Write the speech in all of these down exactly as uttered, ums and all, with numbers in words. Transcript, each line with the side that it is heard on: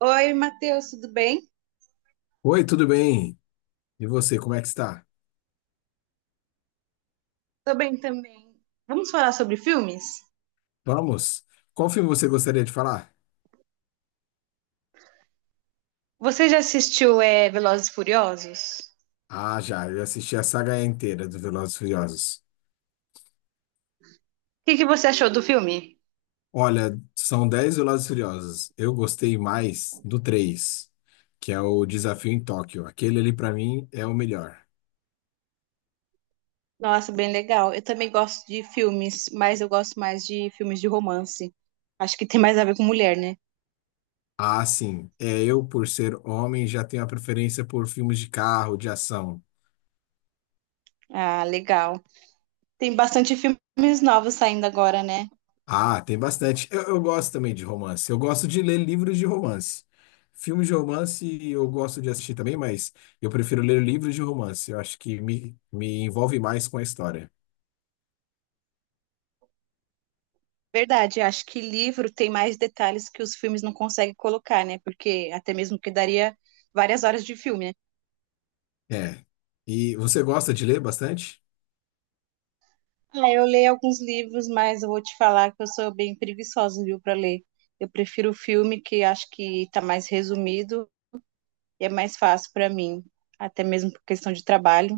right: Oi, Matheus, tudo bem?
left: Oi, tudo bem? E você, como é que está?
right: Tô bem também. Vamos falar sobre filmes?
left: Vamos? Qual filme você gostaria de falar?
right: Você já assistiu é, Velozes e Furiosos? O
left: Ah, já, eu assisti a saga inteira do Velozes e Furiosos.
right: que que você achou do filme?
left: Olha, são dez Velozes e Furiosos. Eu gostei mais do três, que é o Desafio em Tóquio. Aquele ali, para mim, é o melhor.
right: Nossa, bem legal. Eu também gosto de filmes, mas eu gosto mais de filmes de romance. Acho que tem mais a ver com mulher, né?
left: Ah, sim, é eu, por ser homem, já tenho a preferência por filmes de carro, de ação.
right: Ah, legal. Tem bastante filmes novos saindo agora, né?
left: Ah, tem bastante. Eu, eu gosto também de romance. Eu gosto de ler livros de romance. Filmes de romance eu gosto de assistir também, mas eu prefiro ler livros de romance. Eu acho que me, me envolve mais com a história.
right: Verdade, acho que livro tem mais detalhes que os filmes não conseguem colocar, né? Porque até mesmo que daria várias horas de filme.
left: É. E você gosta de ler bastante?
right: Ah, eu leio alguns livros, mas eu vou te falar que eu sou bem preguiçosa, viu, para ler. Eu prefiro o filme, que acho que está mais resumido e é mais fácil para mim, até mesmo por questão de trabalho.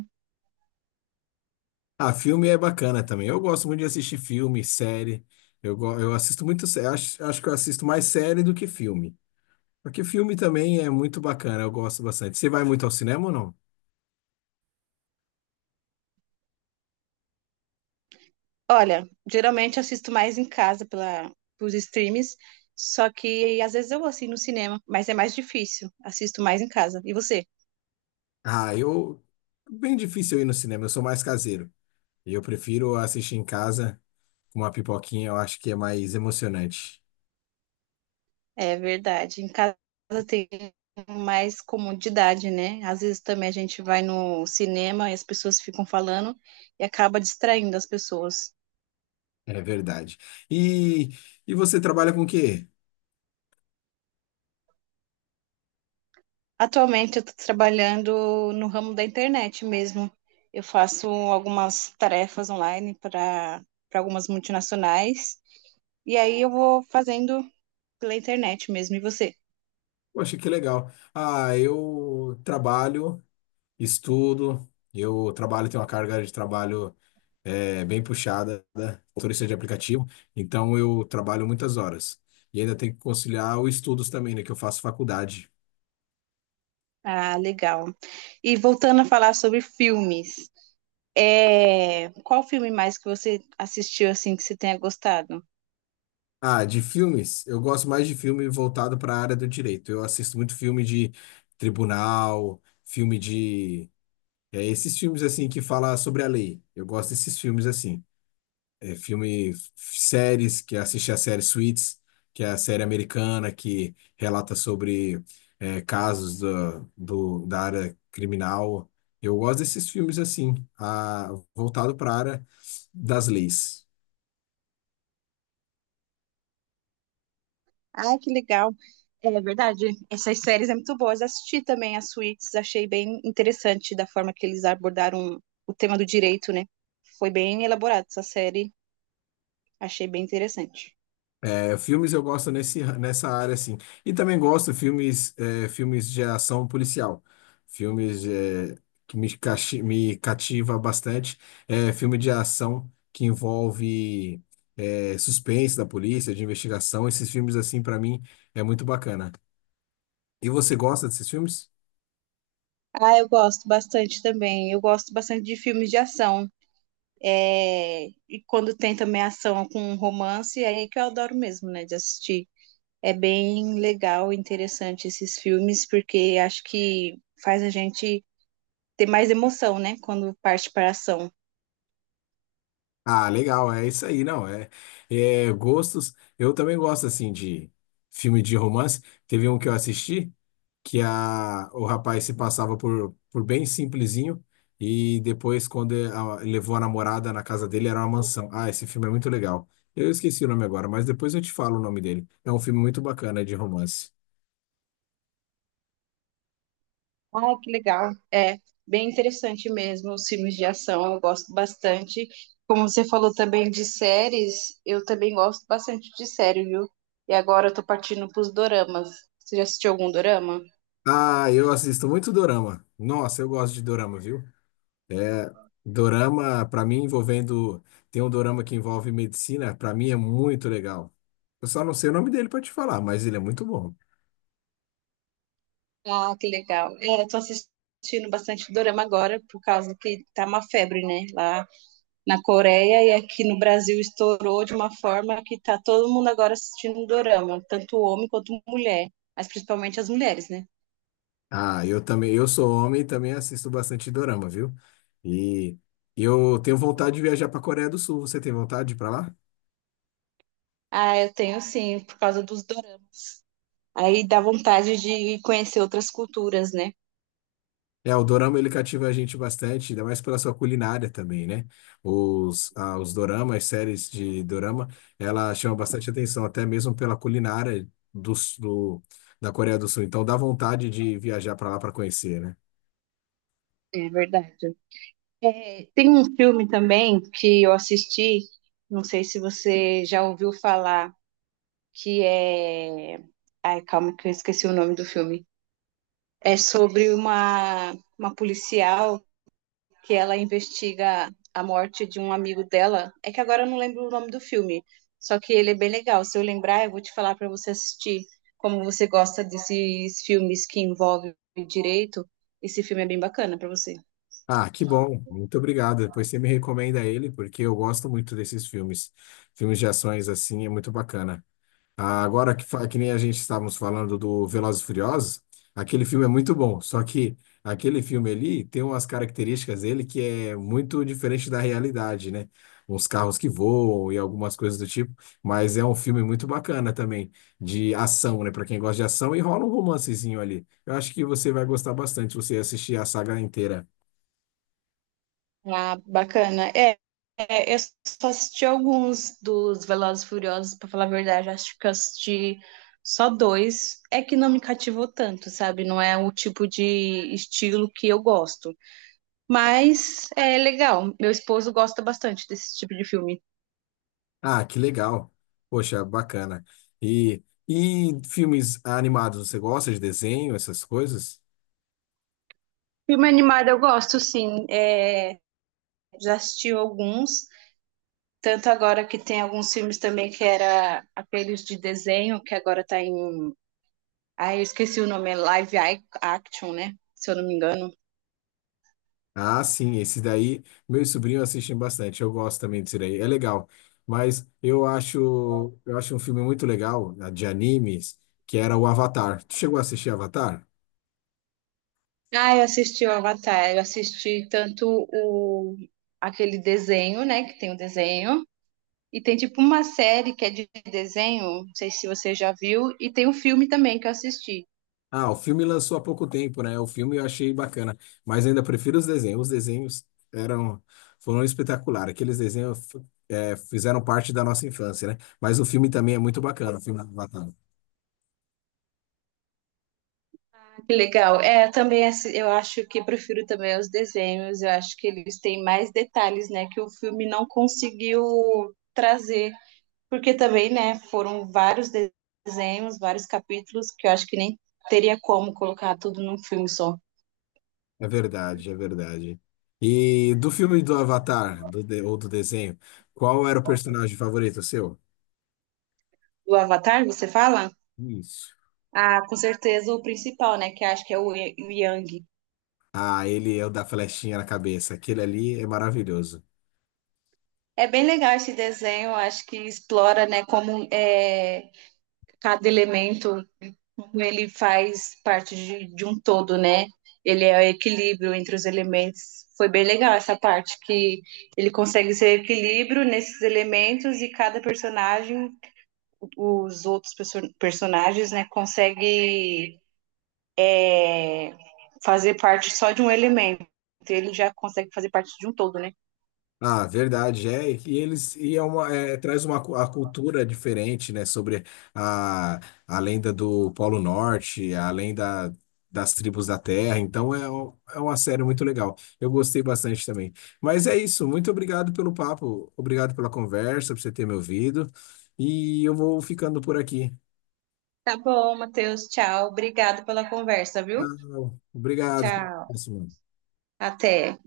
left: Ah, filme é bacana também. Eu gosto muito de assistir filme, série. Eu, go- eu assisto muito. sé- Acho, acho que eu assisto mais série do que filme. Porque filme também é muito bacana. Eu gosto bastante. Você vai muito ao cinema ou não?
right: Olha, geralmente eu assisto mais em casa pela, pelos streams, só que às vezes eu vou assim no cinema, mas é mais difícil. Assisto mais em casa. E você?
left: Ah, eu. Bem difícil eu ir no cinema. Eu sou mais caseiro. E eu prefiro assistir em casa com uma pipoquinha, eu acho que é mais emocionante.
right: É verdade. Em casa tem mais comodidade, né? Às vezes também a gente vai no cinema e as pessoas ficam falando e acaba distraindo as pessoas.
left: É verdade. E, e você trabalha com o quê?
right: Atualmente eu estou trabalhando no ramo da internet mesmo. Eu faço algumas tarefas online para para algumas multinacionais e aí eu vou fazendo pela internet mesmo. E você?
left: Poxa, que legal. Ah, eu trabalho, estudo, eu trabalho, tenho uma carga de trabalho é, bem puxada, né? Motorista de aplicativo, então eu trabalho muitas horas. E ainda tenho que conciliar os estudos também, né? Que eu faço faculdade.
right: Ah, legal. E voltando a falar sobre filmes, é, qual filme mais que você assistiu assim que você tenha gostado?
left: Ah, de filmes, eu gosto mais de filme voltado para a área do direito. Eu assisto muito filme de tribunal, filme de. É, esses filmes assim que fala sobre a lei. Eu gosto desses filmes assim. É, filme, f- séries, que assisti a série Suits, que é a série americana que relata sobre é, casos da do, da área criminal. Eu gosto desses filmes assim, a, voltado para a área das leis.
right: Ah, que legal. É verdade. Essas séries é muito boas. Assisti também as Suits, achei bem interessante da forma que eles abordaram o tema do direito, né? Foi bem elaborado essa série, achei bem interessante.
left: É, filmes eu gosto nesse, nessa área, assim. E também gosto filmes, é, filmes de ação policial. Filmes, é, que me, cachi- me cativa bastante. É, filme de ação que envolve, é, suspense da polícia, de investigação. Esses filmes, assim, para mim, é muito bacana. E você gosta desses filmes?
right: Ah, eu gosto bastante também. Eu gosto bastante de filmes de ação. É, e quando tem também ação com romance, é aí que eu adoro mesmo, né, de assistir. É bem legal, interessante esses filmes, porque acho que faz a gente ter mais emoção, né, quando parte para a ação.
left: Ah, legal, é isso aí, não. É, é gostos. Eu também gosto, assim, de filme de romance. Teve um que eu assisti. Que a, o rapaz se passava por, por bem simplesinho e depois, quando ele, a- levou a namorada na casa dele, era uma mansão. Ah, esse filme é muito legal. Eu esqueci o nome agora, mas depois eu te falo o nome dele. É um filme muito bacana de romance.
right: Ah, que legal. É bem interessante mesmo os filmes de ação, eu gosto bastante. Como você falou também de séries, eu também gosto bastante de série, viu? E agora eu tô partindo pros doramas. Você já assistiu algum dorama?
left: Ah, eu assisto muito dorama. Nossa, eu gosto de dorama, viu? É, dorama, pra mim, envolvendo. Tem um dorama que envolve medicina, pra mim é muito legal. Eu só não sei o nome dele pra te falar, mas ele é muito bom.
right: Ah, que legal. É, eu tô assistindo bastante dorama agora, por causa que tá uma febre, né? Lá na Coreia e aqui no Brasil estourou de uma forma que tá todo mundo agora assistindo um dorama, tanto homem quanto mulher, mas principalmente as mulheres, né?
left: Ah, eu também, eu sou homem e também assisto bastante dorama, viu? E eu tenho vontade de viajar para Coreia do Sul. Você tem vontade de ir para lá?
right: Ah, eu tenho sim, por causa dos doramas. Aí dá vontade de conhecer outras culturas, né?
left: É, o dorama ele cativa a gente bastante, ainda mais pela sua culinária também, né? Os, ah, os doramas, as séries de dorama, ela chama bastante atenção, até mesmo pela culinária do, do- da Coreia do Sul. Então dá vontade de viajar para lá para conhecer, né?
right: É verdade. É, tem um filme também que eu assisti, não sei se você já ouviu falar, que é. Ai, calma que eu esqueci o nome do filme. É sobre uma, uma policial que ela investiga a morte de um amigo dela. É que agora eu não lembro o nome do filme, só que ele é bem legal. Se eu lembrar, eu vou te falar para você assistir. Como você gosta desses filmes que envolvem direito, esse filme é bem bacana para você.
left: Ah, que bom. Muito obrigado. Depois você me recomenda ele, porque eu gosto muito desses filmes. Filmes de ações assim é muito bacana. Ah, agora que, fa- que nem a gente estávamos falando do Velozes e Furiosos, aquele filme é muito bom, só que aquele filme ali tem umas características dele que é muito diferente da realidade, né? Uns carros que voam e algumas coisas do tipo, mas é um filme muito bacana também de ação, né? Para quem gosta de ação, e rola um romancezinho ali. Eu acho que você vai gostar bastante se você assistir a saga inteira.
right: Ah, bacana. É, é, eu só assisti alguns dos Velozes e Furiosos, para falar a verdade, acho que eu assisti só dois. É que não me cativou tanto, sabe? Não é o tipo de estilo que eu gosto. Mas é legal. Meu esposo gosta bastante desse tipo de filme.
left: Ah, que legal. Poxa, bacana. E, e filmes animados, você gosta de desenho, essas coisas?
right: Filme animado eu gosto, sim. É, já assisti alguns. Tanto agora que tem alguns filmes também que era aqueles de desenho, que agora tá em. Ah, eu esqueci o nome, é live action, né? Se eu não me engano.
left: Ah, sim, esse daí, meus sobrinhos assistem bastante. Eu gosto também desse daí, é legal. Mas eu acho, eu acho um filme muito legal, né, de animes, que era o Avatar. Tu chegou a assistir Avatar?
right: Ah, eu assisti o Avatar, eu assisti tanto o aquele desenho, né? Que tem o desenho. E tem tipo uma série que é de desenho, não sei se você já viu, e tem um filme também que eu assisti.
left: Ah, o filme lançou há pouco tempo, né? O filme eu achei bacana, mas ainda prefiro os desenhos. Os desenhos eram foram espetaculares. Aqueles desenhos eh, fizeram parte da nossa infância, né? Mas o filme também é muito bacana, o filme do Avatar.
right: Que legal. É, também assi- eu acho que prefiro também os desenhos, eu acho que eles têm mais detalhes, né, que o filme não conseguiu trazer, porque também, né, foram vários de- desenhos, vários capítulos que eu acho que nem teria como colocar tudo num filme só.
left: É verdade, é verdade. E do filme do Avatar, do de- ou do desenho, qual era o personagem favorito seu?
right: Do Avatar, você fala?
left: Isso.
right: Ah, com certeza o principal, né, que acho que é o Ye- o Yang.
left: Ah, ele é o da flechinha na cabeça. Aquele ali é maravilhoso.
right: É bem legal esse desenho, eu acho que explora, né, como é, cada elemento como ele faz parte de, de um todo, né? Ele é o equilíbrio entre os elementos. Foi bem legal essa parte que ele consegue ser equilíbrio nesses elementos e cada personagem, os outros perso- personagens, né, consegue fazer parte só de um elemento. Ele já consegue fazer parte de um todo, né?
left: Ah, verdade, é. E eles e é uma, é, traz uma cu- a cultura diferente, né? Sobre a, a lenda do Polo Norte, a lenda das tribos da Terra. Então é, um- é uma série muito legal. Eu gostei bastante também. Mas é isso. Muito obrigado pelo papo, obrigado pela conversa, por você ter me ouvido. E eu vou ficando por aqui.
right: Tá bom, Matheus. Tchau. Obrigado pela conversa, viu?
left: Então, obrigado. Até a
right: Tchau.
left: próxima.
right: Até.